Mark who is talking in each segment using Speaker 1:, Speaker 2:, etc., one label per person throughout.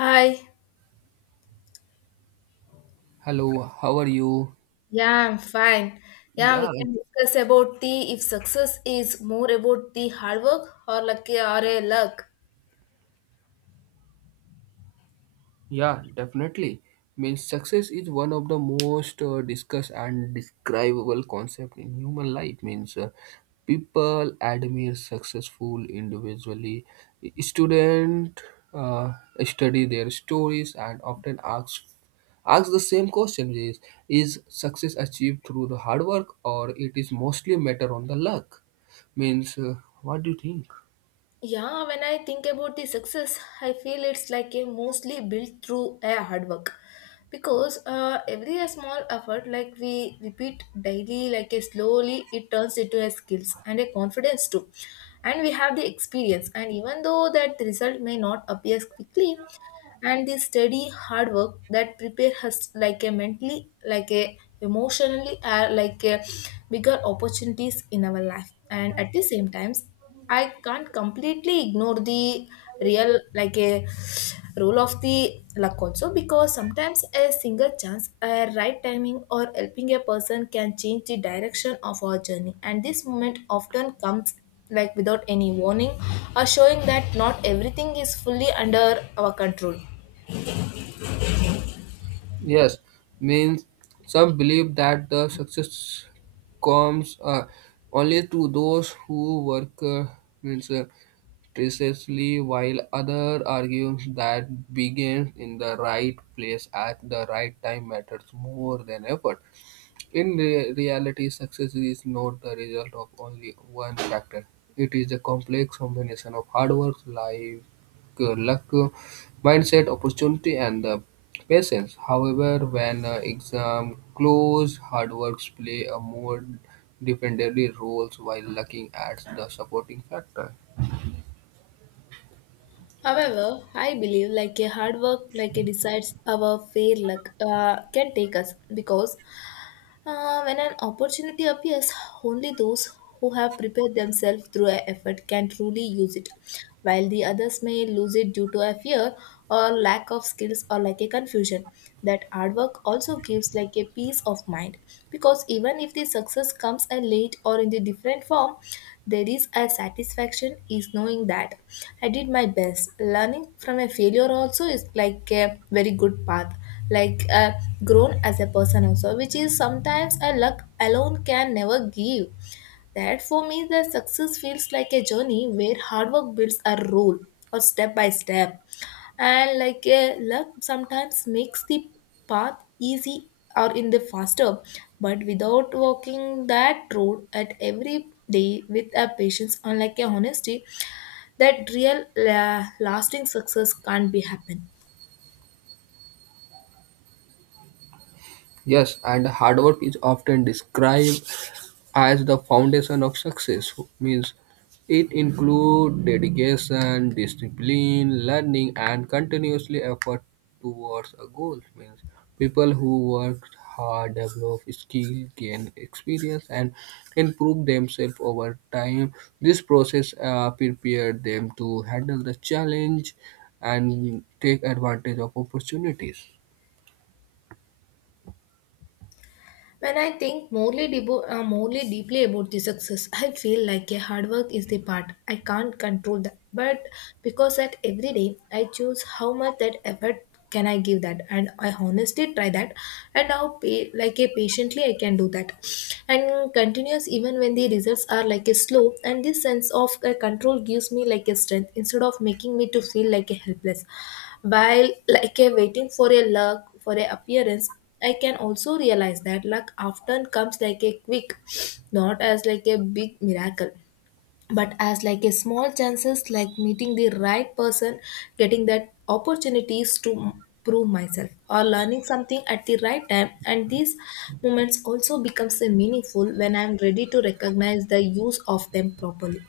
Speaker 1: Hi.
Speaker 2: Hello, how are you?
Speaker 1: Yeah, I'm fine. Yeah,
Speaker 2: Yeah,
Speaker 1: we
Speaker 2: like,
Speaker 1: can discuss about the if success is more about the hard work or lucky or a luck.
Speaker 2: yeah, definitely. Means success is one of the most discussed and describable concept in human life. Means People admire successful individually. Student uh, study their stories and often ask the same question: is success achieved through the hard work or it is mostly matter on the luck? Means What do you think?
Speaker 1: Yeah, when I think about the success, I feel it's like a mostly built through a hard work because every a small effort like we repeat daily like a slowly it turns into a skills and a confidence too, and we have the experience and even though that the result may not appear quickly, and the steady hard work that prepare us like a mentally like a emotionally like a bigger opportunities in our life. And at the same times I can't completely ignore the real like a role of the luck also, because sometimes a single chance, a right timing or helping a person can change the direction of our journey, and this moment often comes like without any warning or showing that not everything is fully under our control.
Speaker 2: Yes, means some believe that the success comes only to those who work means precisely, while others argue that begins in the right place at the right time matters more than effort. In reality, success is not the result of only one factor. It is a complex combination of hard work, life, luck, mindset, opportunity, and patience. However, when exam close, hard works play a more defendable role while looking at the supporting factor.
Speaker 1: However, I believe like a hard work, like a decides our fair luck, can take us because when an opportunity appears, only those who have prepared themselves through a effort can truly use it, while the others may lose it due to a fear or lack of skills or like a confusion. That hard work also gives like a peace of mind, because even if the success comes a late or in the different form, there is a satisfaction is knowing that I did my best. Learning from a failure also is like a very good path, like grown as a person also, which is sometimes a luck alone can never give. That for me, the success feels like a journey where hard work builds a role or step by step. And like luck sometimes makes the path easy or in the faster, but without walking that road at every day with a patience, unlike a honesty, that real lasting success can't be happen.
Speaker 2: Yes, and hard work is often described as the foundation of success. Means it includes dedication, discipline, learning, and continuously effort towards a goal. Means people who work hard develop skill, gain experience, and improve themselves over time. This process prepared them to handle the challenge and take advantage of opportunities.
Speaker 1: When I think morely, morely deeply about the success, I feel like a hard work is the part. I can't control that. But because that every day I choose how much that effort can I give that, and I honestly try that, and how like a patiently I can do that and continuous even when the results are like a slow. And this sense of control gives me like a strength instead of making me to feel like a helpless while like a waiting for a luck for a appearance. I can also realize that luck often comes like a quick, not as like a big miracle but as like a small chances, like meeting the right person, getting that opportunities to prove myself, or learning something at the right time. And these moments also becomes a meaningful when I'm ready to recognize the use of them properly.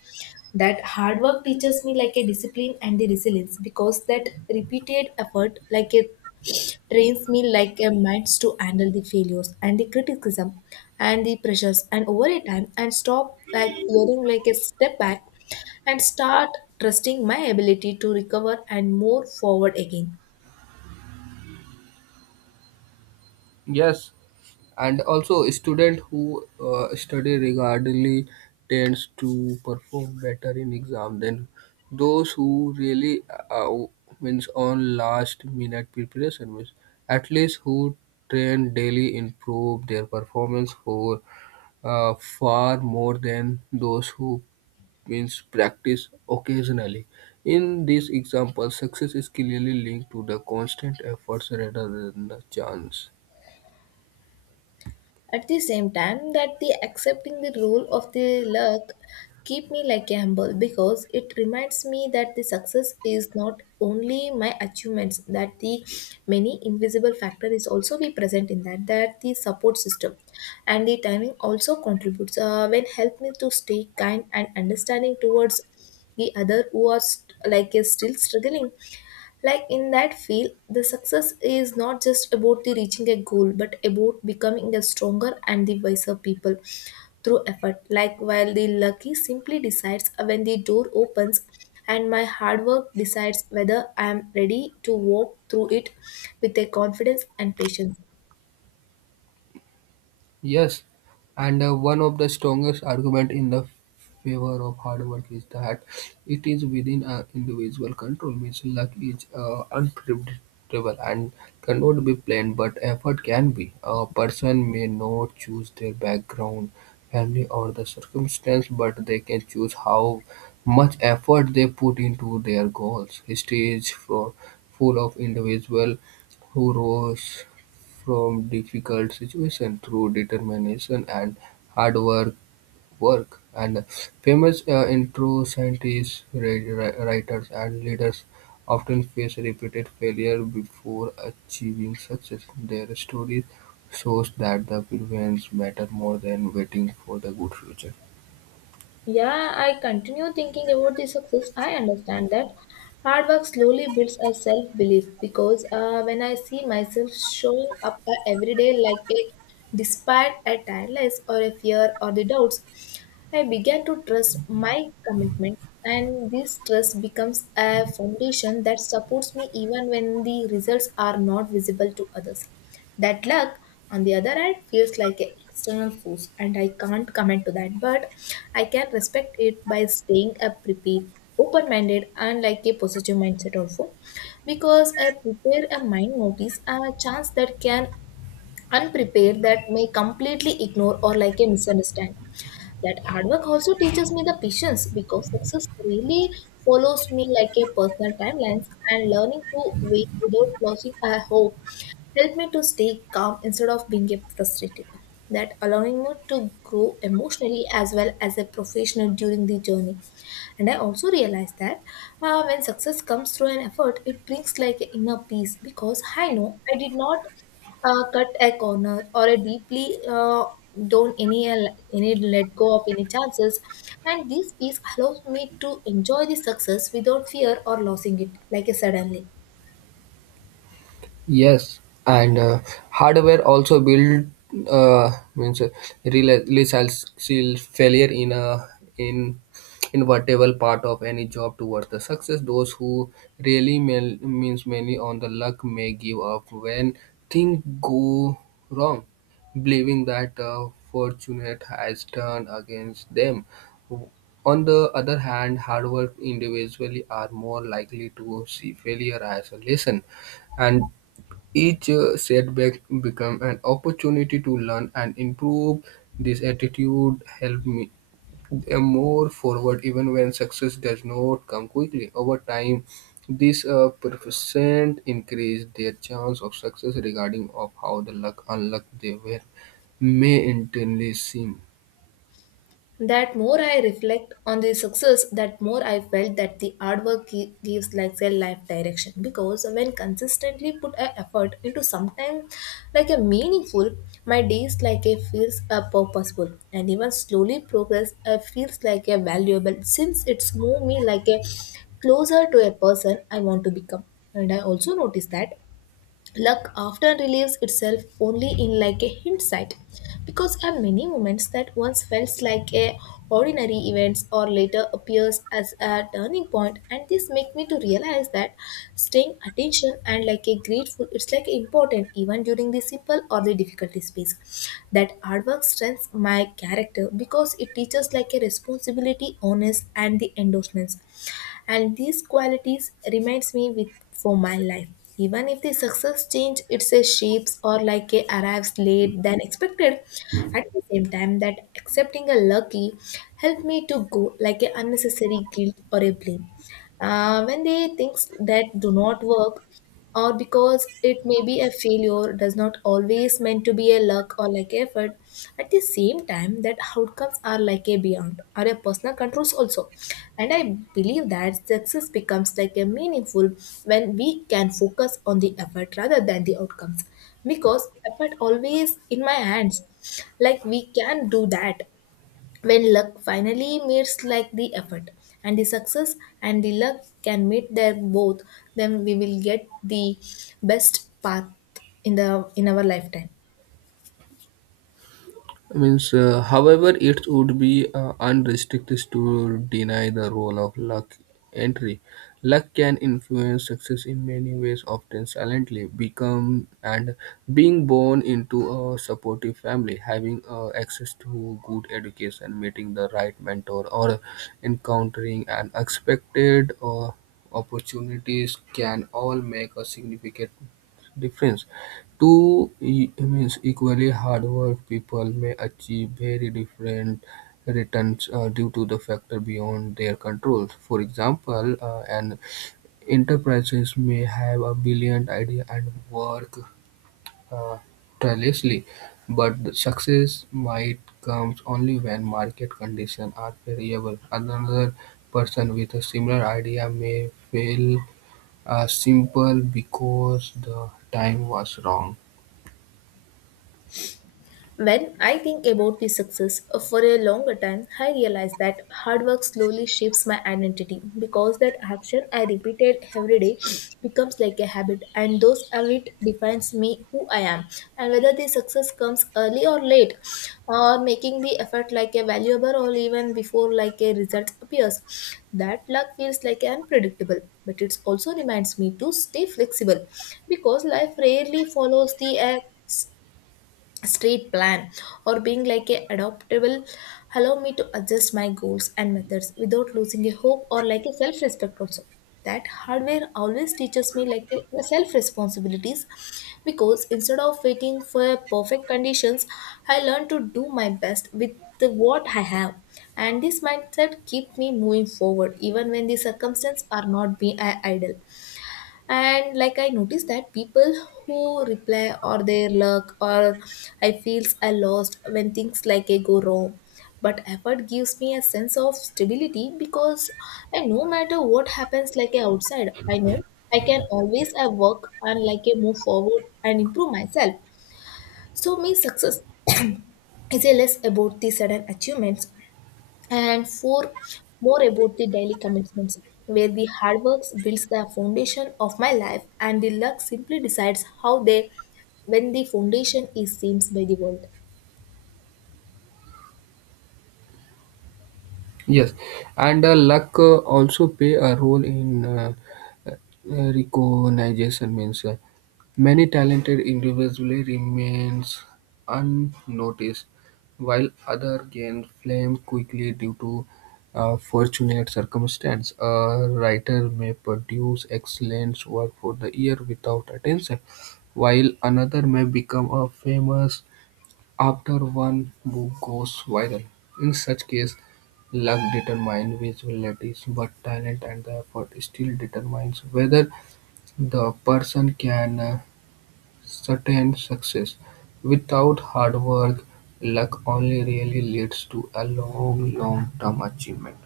Speaker 1: That hard work teaches me like a discipline and the resilience, because that repeated effort like a trains me like a minds to handle the failures and the criticism and the pressures, and over a time and stop like fearing like a step back and start trusting my ability to recover and move forward again.
Speaker 2: Yes, and also student who study regularly tends to perform better in exam than those who really uh, means on last minute preparation means at least who train daily improve their performance for far more than those who means practice occasionally. In this example, success is clearly linked to the constant efforts rather than the chance.
Speaker 1: At the same time that the accepting the role of the luck keep me like a humble, because it reminds me that the success is not only my achievements, that the many invisible factor is also be present in that, that the support system and the timing also contributes when help me to stay kind and understanding towards the other who are like is still struggling like in that field. The success is not just about the reaching a goal, but about becoming a stronger and the wiser people through effort. Like while the lucky simply decides when the door opens, and my hard work decides whether I am ready to walk through it with a confidence and patience.
Speaker 2: Yes, and one of the strongest argument in the favor of hard work is that it is within our individual control. Means luck is unpredictable and cannot be planned, but effort can be. A person may not choose their background, family, or the circumstance, but they can choose how much effort they put into their goals. History is for, full of individuals who rose from difficult situations through determination and hard work. And famous intro scientists, writers, and leaders often face repeated failure before achieving success. Their story shows that the prevents matter more than waiting for the good future.
Speaker 1: Yeah, I continue thinking about the success. I understand that hard work slowly builds a self belief, because when I see myself showing up every day like a despite a tiredness or a fear or the doubts, I began to trust my commitments, and this trust becomes a foundation that supports me even when the results are not visible to others. That luck, on the other hand, feels like an external force, and I can't comment to that, but I can respect it by staying a prepared, open minded, and like a positive mindset also. Because I prepare a mind notice, a chance that can unprepared that may completely ignore or like a misunderstand. That hard work also teaches me the patience, because success really follows me like a personal timelines, and learning to wait without losing a hope helped me to stay calm instead of being frustrated. That allowing me to grow emotionally as well as a professional during the journey. And I also realized that when success comes through an effort, it brings like an inner peace, because I know I did not cut a corner or a deeply down any let go of any chances, and this peace allows me to enjoy the success without fear or losing it like a suddenly.
Speaker 2: Yes, and hardware also build uh, means resilience failure in a in invertible part of any job towards the success. Those who really means many on the luck may give up when things go wrong, believing that fortune has turned against them. On the other hand, hard work individually are more likely to see failure as a lesson and each setback became an opportunity to learn and improve. This attitude helped me a more forward even when success does not come quickly. Over time, this percent increase their chance of success regarding of how the luck unluck they were may internally seem.
Speaker 1: That more I reflect on the success, that more I felt that the hard work gives like a life direction. Because when consistently put a effort into something like a meaningful, my days like a feels a purposeful, and even slowly progress feels like a valuable since it's move me like a closer to a person I want to become. And I also notice that luck often relieves itself only in like a hindsight, because there are many moments that once felt like a ordinary events or later appears as a turning point, and this make me to realize that staying attention and like a grateful it's like important even during the simple or the difficulty space. That hard work strengthens my character, because it teaches like a responsibility, honest, and the endorsements, and these qualities reminds me with for my life even if the success change it's a shapes or like a arrives late than expected. At the same time that accepting a lucky helped me to go like a unnecessary guilt or a blame when they things that do not work, or because it may be a failure does not always meant to be a luck or like effort. At the same time, that outcomes are like a beyond or a personal controls also. And I believe that success becomes like a meaningful when we can focus on the effort rather than the outcomes. Because effort always in my hands. Like we can do that when luck finally meets like the effort, and the success and the luck can meet their both, then we will get the best path in the in our lifetime.
Speaker 2: Means, however, it would be unrestricted to deny the role of luck entry. Luck can influence success in many ways, often silently. Become and being born into a supportive family, having access to good education, meeting the right mentor, or encountering an expected opportunities can all make a significant difference. Two means equally hard-working people may achieve very different returns due to the factor beyond their control. For example, an enterprises may have a brilliant idea and work uh, tirelessly, but the success might comes only when market conditions are favorable. Another person with a similar idea may fail simple because the time was wrong.
Speaker 1: When I think about the success for a longer time, I realize that hard work slowly shapes my identity, because that action I repeated every day becomes like a habit, and those habit defines me who I am. And whether the success comes early or late, or making the effort like a valuable or even before like a result appears, that luck feels like unpredictable. But it also reminds me to stay flexible, because life rarely follows the street plan or being like a adaptable allow me to adjust my goals and methods without losing a hope or like a self respect also. That hardware always teaches me like a self responsibilities, because instead of waiting for perfect conditions I learn to do my best with the what I have, and this mindset keep me moving forward even when the circumstances are not be idle. And like I noticed that people who reply or their luck or I feels I lost when things like a go wrong, but effort gives me a sense of stability, because I no matter what happens like a outside, I know I can always I work and like a move forward and improve myself. So me success is a less about the sudden achievements, and four more about the daily commitments, where the hard work builds the foundation of my life and the luck simply decides how they when the foundation is seen by the world.
Speaker 2: Yes, and luck also play a role in uh, recognition. Means Many talented individually remains unnoticed, while other gain fame quickly due to fortunate circumstance. A writer may produce excellent work for the year without attention, while another may become a famous after one book goes viral. In such case, luck determines visibilities, but talent and the effort still determines whether the person can sustain success. Without hard work, luck only really leads to a long, long-term achievement.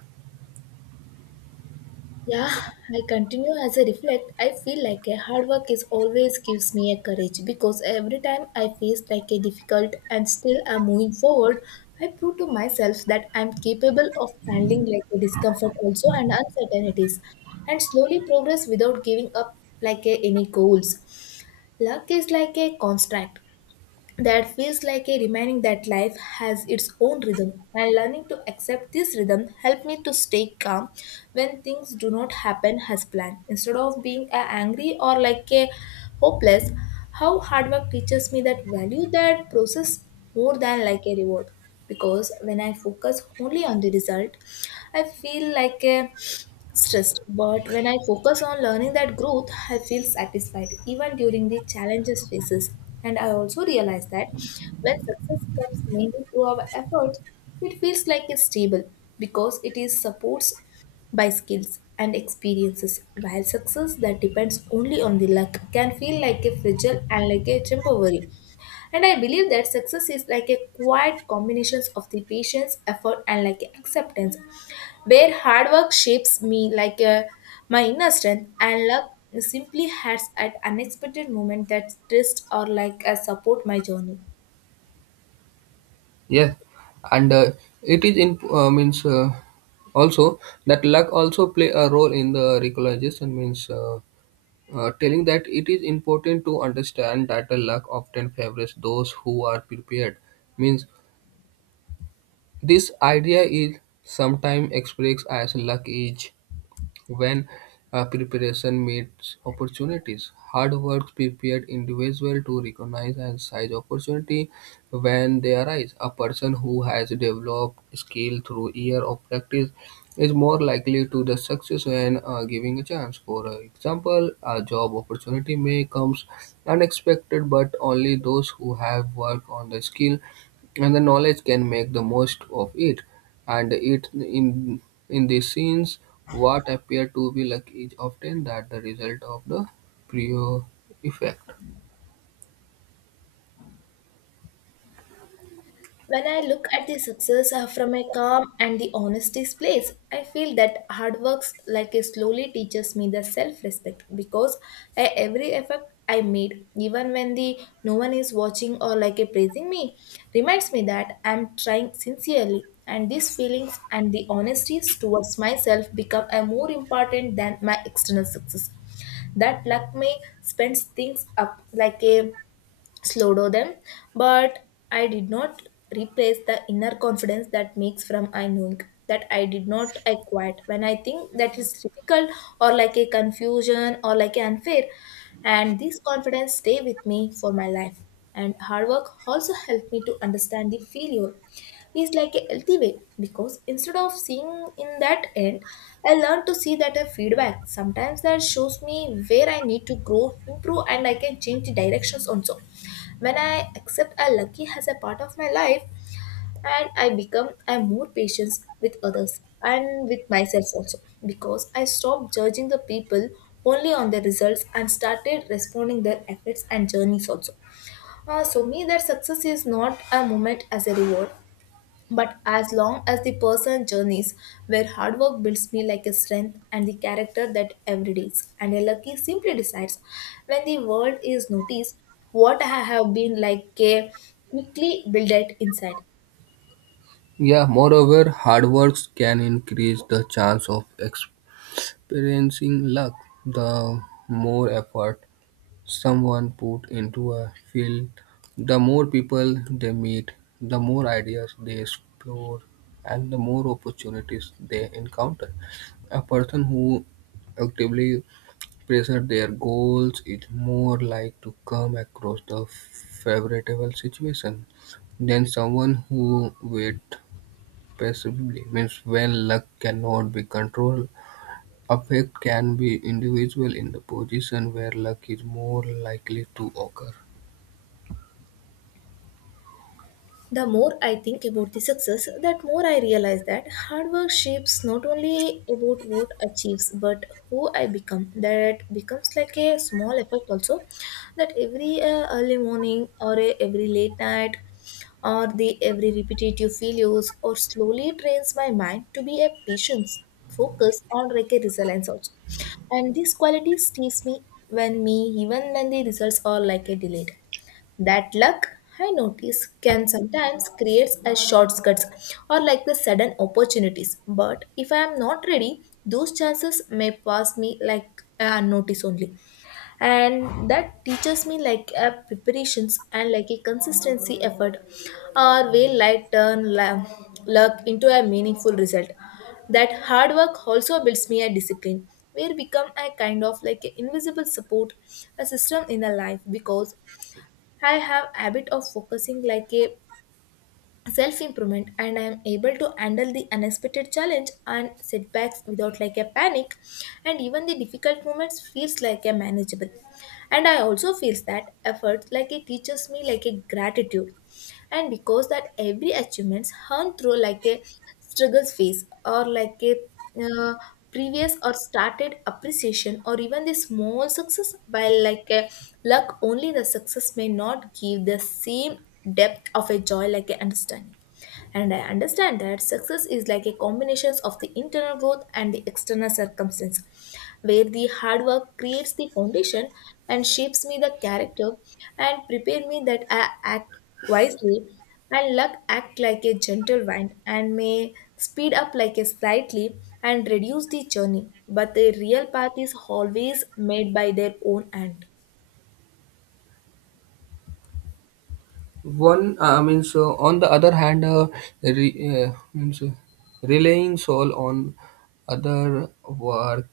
Speaker 1: Yeah, I continue as I reflect. I feel like a hard work is always gives me a courage, because every time I face like a difficult and still I'm moving forward, I prove to myself that I'm capable of handling like a discomfort also and uncertainties and slowly progress without giving up like a, any goals. Luck is like a construct that feels like a reminding that life has its own rhythm, and learning to accept this rhythm helped me to stay calm when things do not happen as planned, instead of being a angry or like a hopeless. How hard work teaches me that value that process more than like a reward, because when I focus only on the result I feel like a stressed. But when I focus on learning that growth, I feel satisfied even during the challenges phases. And I also realize that when success comes mainly through our efforts, it feels like it's stable because it is supports by skills and experiences. While success that depends only on the luck can feel like a fragile and like a temporary. And I believe that success is like a quiet combinations of the patience, effort, and like acceptance, where hard work shapes me like a, my inner strength, and luck simply has at unexpected moment that twist or like a support my journey.
Speaker 2: Yes, and it is in means also that luck also play a role in the recognition means. Telling that it is important to understand that the luck often favors those who are prepared means this idea is sometimes expressed as luck is when preparation meets opportunities, hard work prepared individual to recognize and seize opportunity when they arise. A person who has developed skill through year of practice is more likely to the success when giving a chance. For example, a job opportunity may comes unexpected, but only those who have worked on the skill and the knowledge can make the most of it. And it in these scenes, what appear to be luck is often that the result of the prior effect.
Speaker 1: When I look at the success from a calm and the honesty's place, I feel that hard works like a slowly teaches me the self-respect, because every effort I made, even when the no one is watching or like a praising me, reminds me that I'm trying sincerely. And these feelings and the honesties towards myself become a more important than my external success. That luck may spends things up like a slowed them, but I did not replace the inner confidence that makes from I knowing that I did not I quit when I think that is difficult or like a confusion or like a unfair, and this confidence stay with me for my life. And hard work also helped me to understand the failure is like a healthy way, because instead of seeing in that end, I learned to see that a feedback sometimes that shows me where I need to grow improve, and I can change the directions also. When I accept a lucky as a part of my life, and I become a more patient with others and with myself also, because I stopped judging the people only on their results and started responding their efforts and journeys also. So me that success is not a moment as a reward but as long as the person journeys, where hard work builds me like a strength and the character that every day is, and a lucky simply decides when the world is noticed what I have been like a quickly build it inside.
Speaker 2: Yeah, moreover, hard works can increase the chance of experiencing luck. The more effort someone put into a field, the more people they meet, the more ideas they explore, and the more opportunities they encounter. A person who actively pressure their goals is more like to come across the favorable situation than someone who wait passively. Means when luck cannot be controlled, effect can be individual in the position where luck is more likely to occur.
Speaker 1: The more I think about the success, that more I realize that hard work shapes not only about what achieves but who I become. That becomes like a small effect also. That every early morning or every late night or the every repetitive failures or slowly trains my mind to be a patience focus on like a resilience also. And these qualities teach me when me even when the results are like a delayed. That luck, I notice, can sometimes create a shortcuts or like the sudden opportunities. But if I am not ready, those chances may pass me like unnoticed only. And that teaches me like a preparations and like a consistency effort or way light luck into a meaningful result. That hard work also builds me a discipline where become a kind of like a invisible support a system in a life, because I have habit of focusing like a self improvement, and I am able to handle the unexpected challenge and setbacks without like a panic, and even the difficult moments feels like a manageable. And I also feels that effort like it teaches me like a gratitude, and because that every achievements earned through like a struggles phase or like a uh, previous or started appreciation or even the small success, while like a luck only the success may not give the same depth of a joy like a understanding. And I understand that success is like a combination of the internal growth and the external circumstance, where the hard work creates the foundation and shapes me the character and prepare me that I act wisely, and luck act like a gentle wind and may speed up like a slightly and reduce the journey, but the real path is always made by their own hand.
Speaker 2: One means On the other hand, re, means relying sole on other work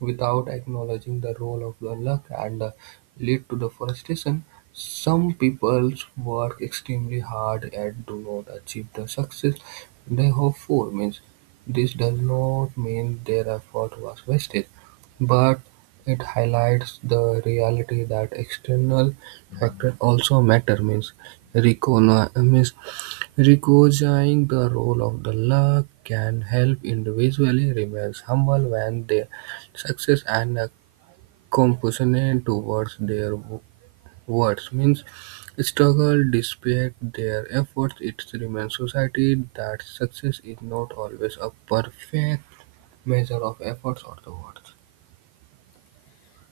Speaker 2: without acknowledging the role of the luck and lead to the frustration. Some people work extremely hard and do not achieve the success they hope for. Means this does not mean their effort was wasted, but it highlights the reality that external factors also matter. Means recognizing the role of the luck can help individually remain humble when their success and a compassionate towards their words means struggle despite their efforts. It remains society that success is not always a perfect measure of efforts or the worth.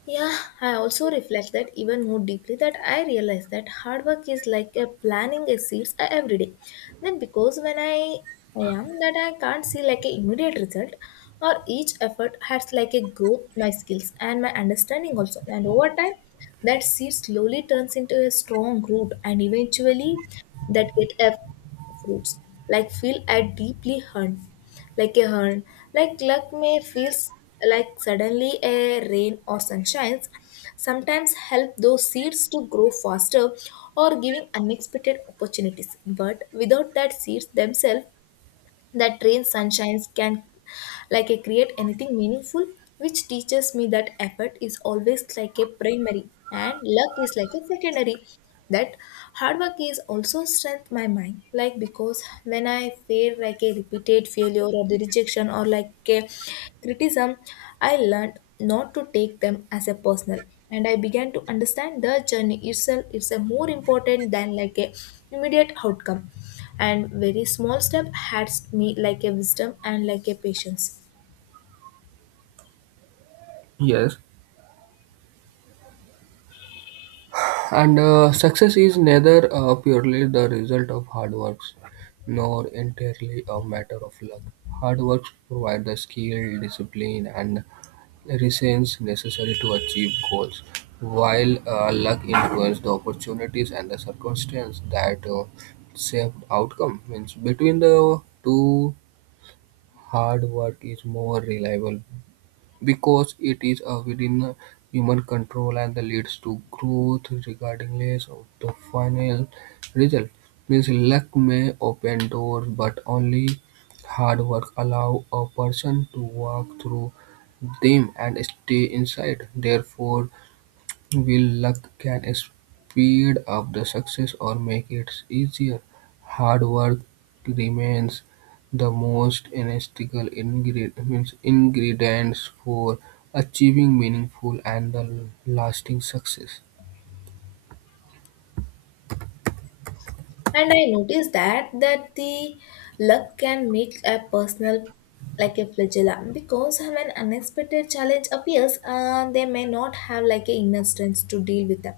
Speaker 1: Yeah, I also reflect that even more deeply that I realize that hard work is like a planting a seeds every day. Then because when I am that I can't see like a immediate result, or each effort has like a growth my skills and my understanding also, and over time that seed slowly turns into a strong root and eventually that get a fruits like feel a deeply hurt like a hurt. Like luck may feels like suddenly a rain or sunshines sometimes help those seeds to grow faster or giving unexpected opportunities, but without that seeds themselves, that rain sunshines can like a create anything meaningful, which teaches me that effort is always like a primary and luck is like a secondary. That hard work is also strength my mind, like because when I fail like a repeated failure or the rejection or like a criticism, I learned not to take them as a personal, and I began to understand the journey itself is a more important than like a immediate outcome, and very small step had me like a wisdom and like a patience.
Speaker 2: Yes. And success is neither purely the result of hard works nor entirely a matter of luck. Hard works provide the skill, discipline, and resilience necessary to achieve goals, while luck influences the opportunities and the circumstance that shape outcome. Means between the two, hard work is more reliable because it is within human control and leads to growth regardless of the final result. Means luck may open doors, but only hard work allow a person to walk through them and stay inside. Therefore, Wheel luck can speed up the success or make it easier; hard work remains the most essential ingredient means ingredients for achieving meaningful and the lasting success.
Speaker 1: And I noticed that the luck can make a personal like a flagella, because when unexpected challenge appears they may not have like a inner strength to deal with them,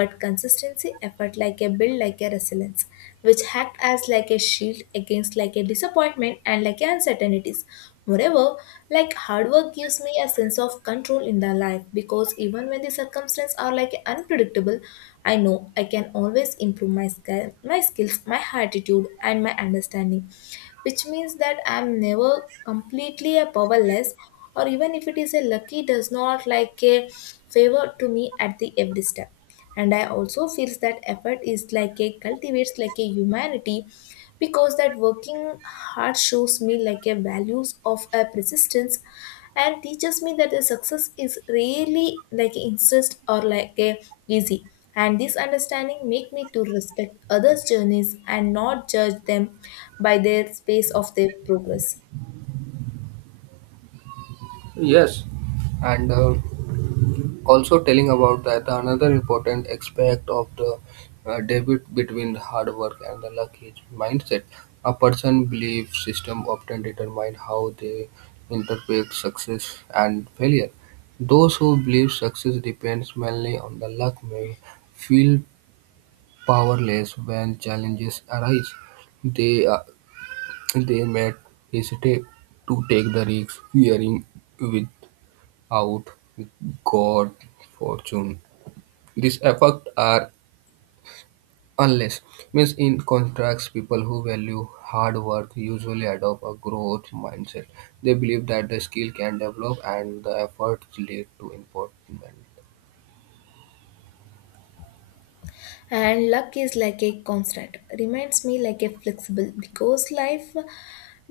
Speaker 1: but consistency effort like a build like a resilience, which act as like a shield against like a disappointment and like a uncertainties. Moreover, like hard work gives me a sense of control in the life, because even when the circumstances are like unpredictable, I know I can always improve my skills, my attitude, and my understanding, which means that I'm never completely a powerless, or even if it is a lucky does not like a favor to me at the every step. And I also feels that effort is like a cultivates like a humanity, because that working hard shows me like a values of a persistence and teaches me that the success is really like instant or like a easy, and this understanding make me to respect others journeys and not judge them by their space of their progress.
Speaker 2: Yes, and also telling about that another important aspect of the debate between the hard work and the luck is mindset. A person belief system often determine how they interpret success and failure. Those who believe success depends mainly on the luck may feel powerless when challenges arise. They uh, they may hesitate to take the risks, fearing without God fortune these effects are unless means in contracts people who value hard work usually adopt a growth mindset. They believe that the skill can develop and the efforts lead to improvement.
Speaker 1: And luck is like a constant reminds me like a flexible, because life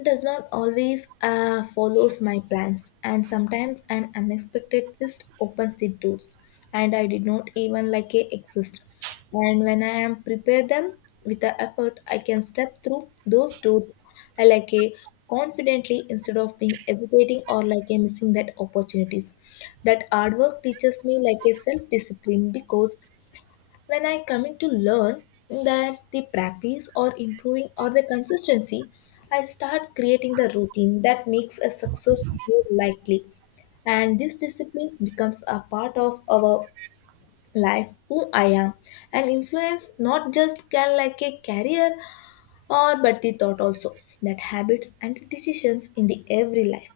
Speaker 1: does not always follows my plans, and sometimes an unexpected twist opens the doors and I did not even like a exist, and when I am prepared them with the effort, I can step through those doors I like a confidently, instead of being hesitating or like a missing that opportunities. That hard work teaches me like a self discipline, because when I commit to learn that the practice or improving or the consistency, I start creating the routine that makes a success more likely. And this discipline becomes a part of our life, who I am, and influence not just can like a career or but the thought also, that habits and decisions in the every life.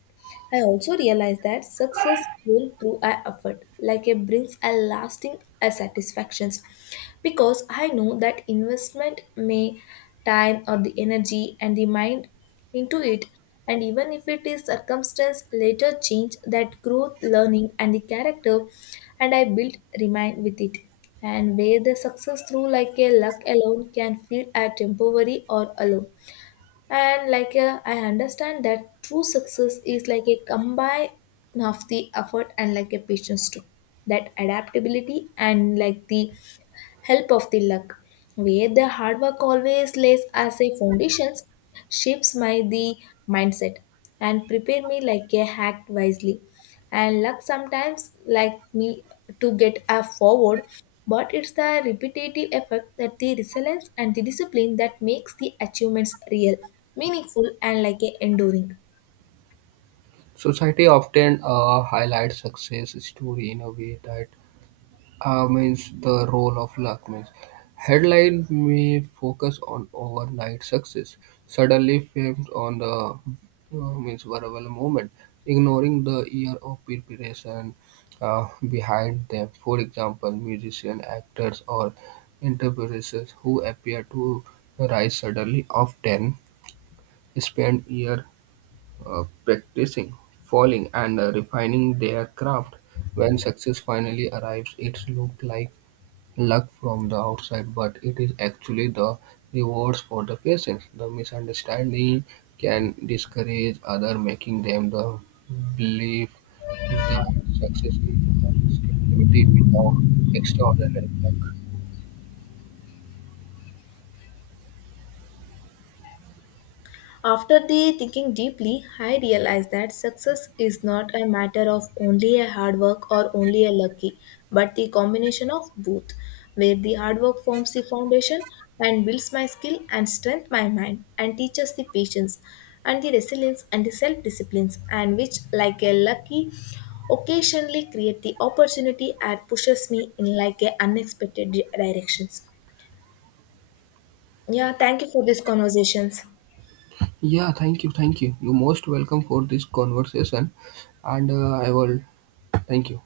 Speaker 1: I also realized that success built through our effort, like it brings a lasting satisfactions, because I know that investment may time or the energy and the mind into it, and even if it is circumstance later change, that growth, learning, and the character, and I built remain with it. And where the success through like a luck alone can feel a temporary or alone, and like I understand that true success is like a combine of the effort and like a patience too, that adaptability and like the help of the luck, where the hard work always lays as a foundation, shapes my the mindset, and prepare me like a hack wisely. And luck sometimes like me to get a forward, but it's the repetitive effort that the resilience and the discipline that makes the achievements real, meaningful, and like a enduring.
Speaker 2: Society often highlights success story in a way that means the role of luck means headline may focus on overnight success suddenly fame on the means viral moment ignoring the year of preparation behind them, for example musicians, actors or entrepreneurs who appear to rise suddenly often spend year practicing falling and refining their craft. When success finally arrives it looks like luck from the outside, but it is actually the rewards for the patience. The misunderstanding can discourage others, making them the belief that success is a stability without extraordinary luck.
Speaker 1: After the thinking deeply, I realized that success is not a matter of only a hard work or only a lucky, but the combination of both, where the hard work forms the foundation and builds my skill and strength my mind and teaches the patience and the resilience and the self-disciplines, and which like a lucky occasionally create the opportunity and pushes me in like a unexpected directions. Yeah, thank you for these conversations.
Speaker 2: Yeah, thank you, thank you. You're most welcome for this conversation, and I will thank you.